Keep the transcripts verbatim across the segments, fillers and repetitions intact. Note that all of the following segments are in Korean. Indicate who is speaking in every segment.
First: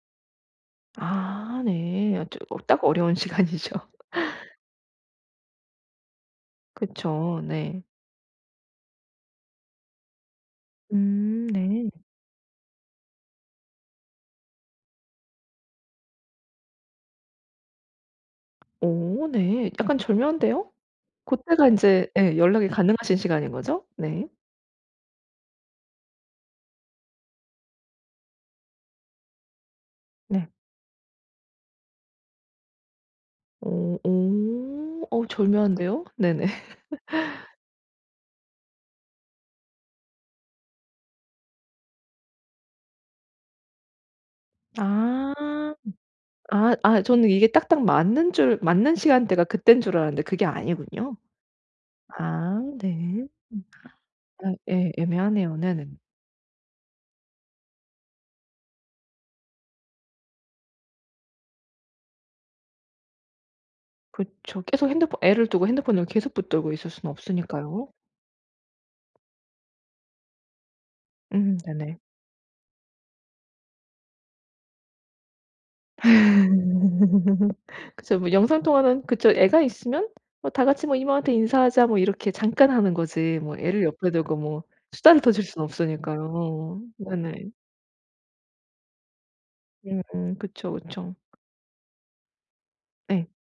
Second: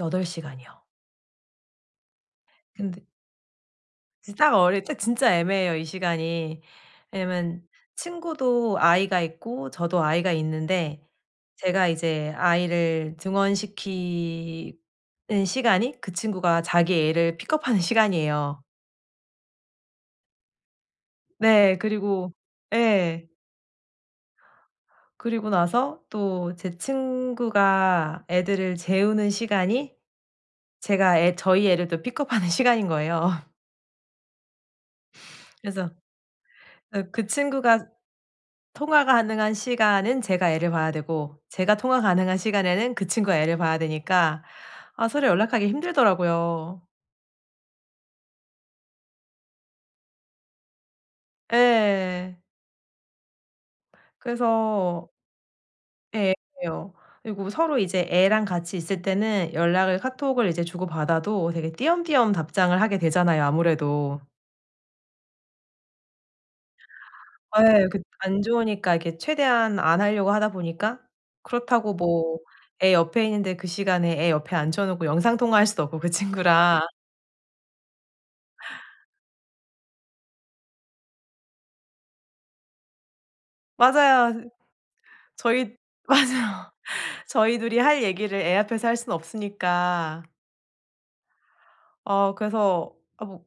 Speaker 1: 여덟 시간이요.
Speaker 2: 아 네. 어 저 어 딱
Speaker 1: 근데
Speaker 2: 어려운 시간이죠.
Speaker 1: 이제 딱 어릴 때 진짜 애매해요 이 시간이.
Speaker 2: 그쵸.
Speaker 1: 왜냐하면
Speaker 2: 네.
Speaker 1: 친구도 아이가 있고 저도 아이가 있는데
Speaker 2: 음. 네.
Speaker 1: 제가 이제 아이를 등원시키는 시간이 그 친구가 자기 애를 픽업하는 시간이에요.
Speaker 2: 오 네. 약간 절묘한데요? 고때가
Speaker 1: 네.
Speaker 2: 인제
Speaker 1: 그리고
Speaker 2: 예 연락이 가능하신
Speaker 1: 예.
Speaker 2: 시간인 거죠? 네.
Speaker 1: 그리고 나서 또 제 친구가 애들을 재우는 시간이
Speaker 2: 네.
Speaker 1: 제가 애 저희 애를 또 픽업하는 시간인 거예요.
Speaker 2: 오. 오. 어
Speaker 1: 그래서
Speaker 2: 절묘한데요? 네네.
Speaker 1: 어 그 친구가 통화 가능한 시간은 제가 애를 봐야 되고 제가 통화 가능한 시간에는 그 친구가 애를 봐야 되니까 아 서로
Speaker 2: 아.
Speaker 1: 연락하기
Speaker 2: 아
Speaker 1: 힘들더라고요.
Speaker 2: 아 저는 이게 딱딱 맞는 줄 맞는 시간대가 그때인 줄 알았는데 그게 아니군요?
Speaker 1: 예.
Speaker 2: 아 네. 음. 아 예.
Speaker 1: 그래서
Speaker 2: 애매하네요. 네네.
Speaker 1: 예 애매해요. 그리고 서로 이제 애랑 같이 있을 때는 연락을 카톡을 이제 주고받아도 되게 띄엄띄엄 답장을 하게 되잖아요 아무래도.
Speaker 2: 그쵸. 계속 핸드폰 애를 두고 핸드폰을 계속 붙들고 있을 수는 없으니까요.
Speaker 1: 예. 그 안 좋으니까 이렇게 최대한 안 하려고 하다 보니까
Speaker 2: 음
Speaker 1: 그렇다고
Speaker 2: 네네.
Speaker 1: 뭐 애 옆에 있는데 그 시간에 애 옆에 앉혀 놓고 영상통화 할 수도 없고 그 친구랑.
Speaker 2: 그쵸. 뭐 영상통화는 그쵸 애가 있으면 뭐 다 같이 뭐 "이모한테 인사하자." 뭐 이렇게 잠깐 하는 거지. 뭐 애를 옆에 두고
Speaker 1: 맞아요.
Speaker 2: 뭐 수다를 떠실 수는
Speaker 1: 저희 맞아요.
Speaker 2: 없으니까요. 네네.
Speaker 1: 저희 둘이 할 얘기를 애 앞에서 할 순 없으니까.
Speaker 2: 음 그쵸 그쵸.
Speaker 1: 어 그래서 아
Speaker 2: 네.
Speaker 1: 뭐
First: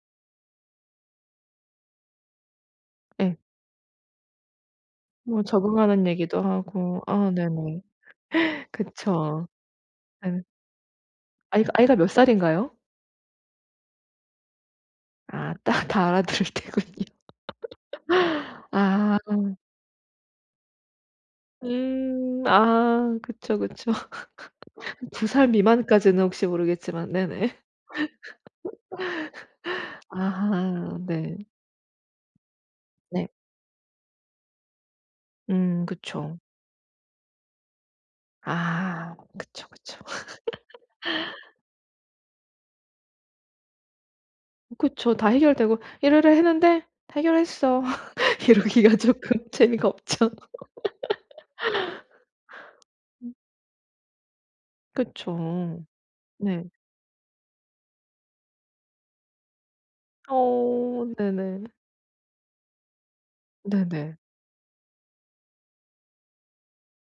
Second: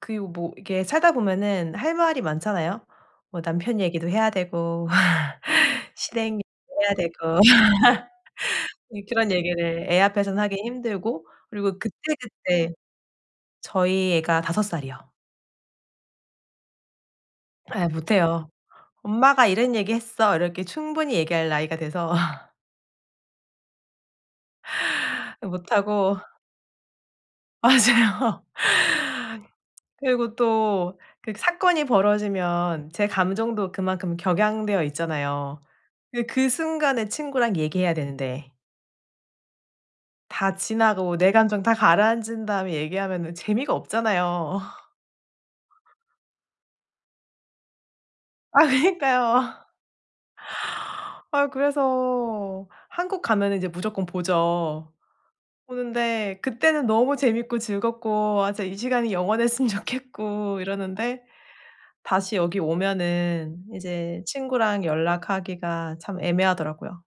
Speaker 1: 그리고 뭐 이게 살다 보면은 할 말이 많잖아요.
Speaker 2: 예.
Speaker 1: 뭐 남편 얘기도 해야 되고
Speaker 2: 뭐 적응하는
Speaker 1: 시댁
Speaker 2: 얘기도
Speaker 1: 얘기도 해야
Speaker 2: 하고 아
Speaker 1: 되고.
Speaker 2: 네네.
Speaker 1: 예 그런
Speaker 2: 그쵸.
Speaker 1: 얘기를 애 앞에선
Speaker 2: 예.
Speaker 1: 하기 힘들고
Speaker 2: 아이가
Speaker 1: 그리고
Speaker 2: 아이가 몇 살인가요?
Speaker 1: 그때그때 저희 애가 다섯 살이요.
Speaker 2: 아. 딱 다 알아 들을 때군요.
Speaker 1: 예. 못해요.
Speaker 2: 아
Speaker 1: "엄마가
Speaker 2: 음.
Speaker 1: 이런 얘기했어." 이렇게 충분히 얘기할 나이가 돼서
Speaker 2: 음. 아. 그쵸, 그쵸. 두 살
Speaker 1: 못하고.
Speaker 2: 미만까지는 혹시 모르겠지만. 네네.
Speaker 1: 맞아요. 그리고
Speaker 2: 아
Speaker 1: 또 그
Speaker 2: 네.
Speaker 1: 사건이 벌어지면 제
Speaker 2: 네.
Speaker 1: 감정도 그만큼 격양되어 있잖아요.
Speaker 2: 음
Speaker 1: 예
Speaker 2: 그쵸.
Speaker 1: 그 순간에 친구랑 얘기해야 되는데
Speaker 2: 아. 그쵸, 그쵸.
Speaker 1: 다 지나도 내 감정 다 가라앉은 다음에 얘기하면은 재미가 없잖아요.
Speaker 2: 그쵸. 다 해결되고 "이러이러 했는데 해결했어."
Speaker 1: 아
Speaker 2: 이러기가 조끔
Speaker 1: 그니까요.
Speaker 2: 재미가 없죠.
Speaker 1: 아유 그래서 한국
Speaker 2: 음.
Speaker 1: 가면은 이제 무조건 보죠.
Speaker 2: 그쵸.
Speaker 1: 보는데
Speaker 2: 네.
Speaker 1: 그때는 너무 재미있고 즐겁고 아 저 이 시간이 영원했으면 좋겠고
Speaker 2: 어
Speaker 1: 이러는데
Speaker 2: 네네.
Speaker 1: 다시 여기 오면은
Speaker 2: 네네.
Speaker 1: 이제 친구랑 연락하기가 참 애매하더라고요.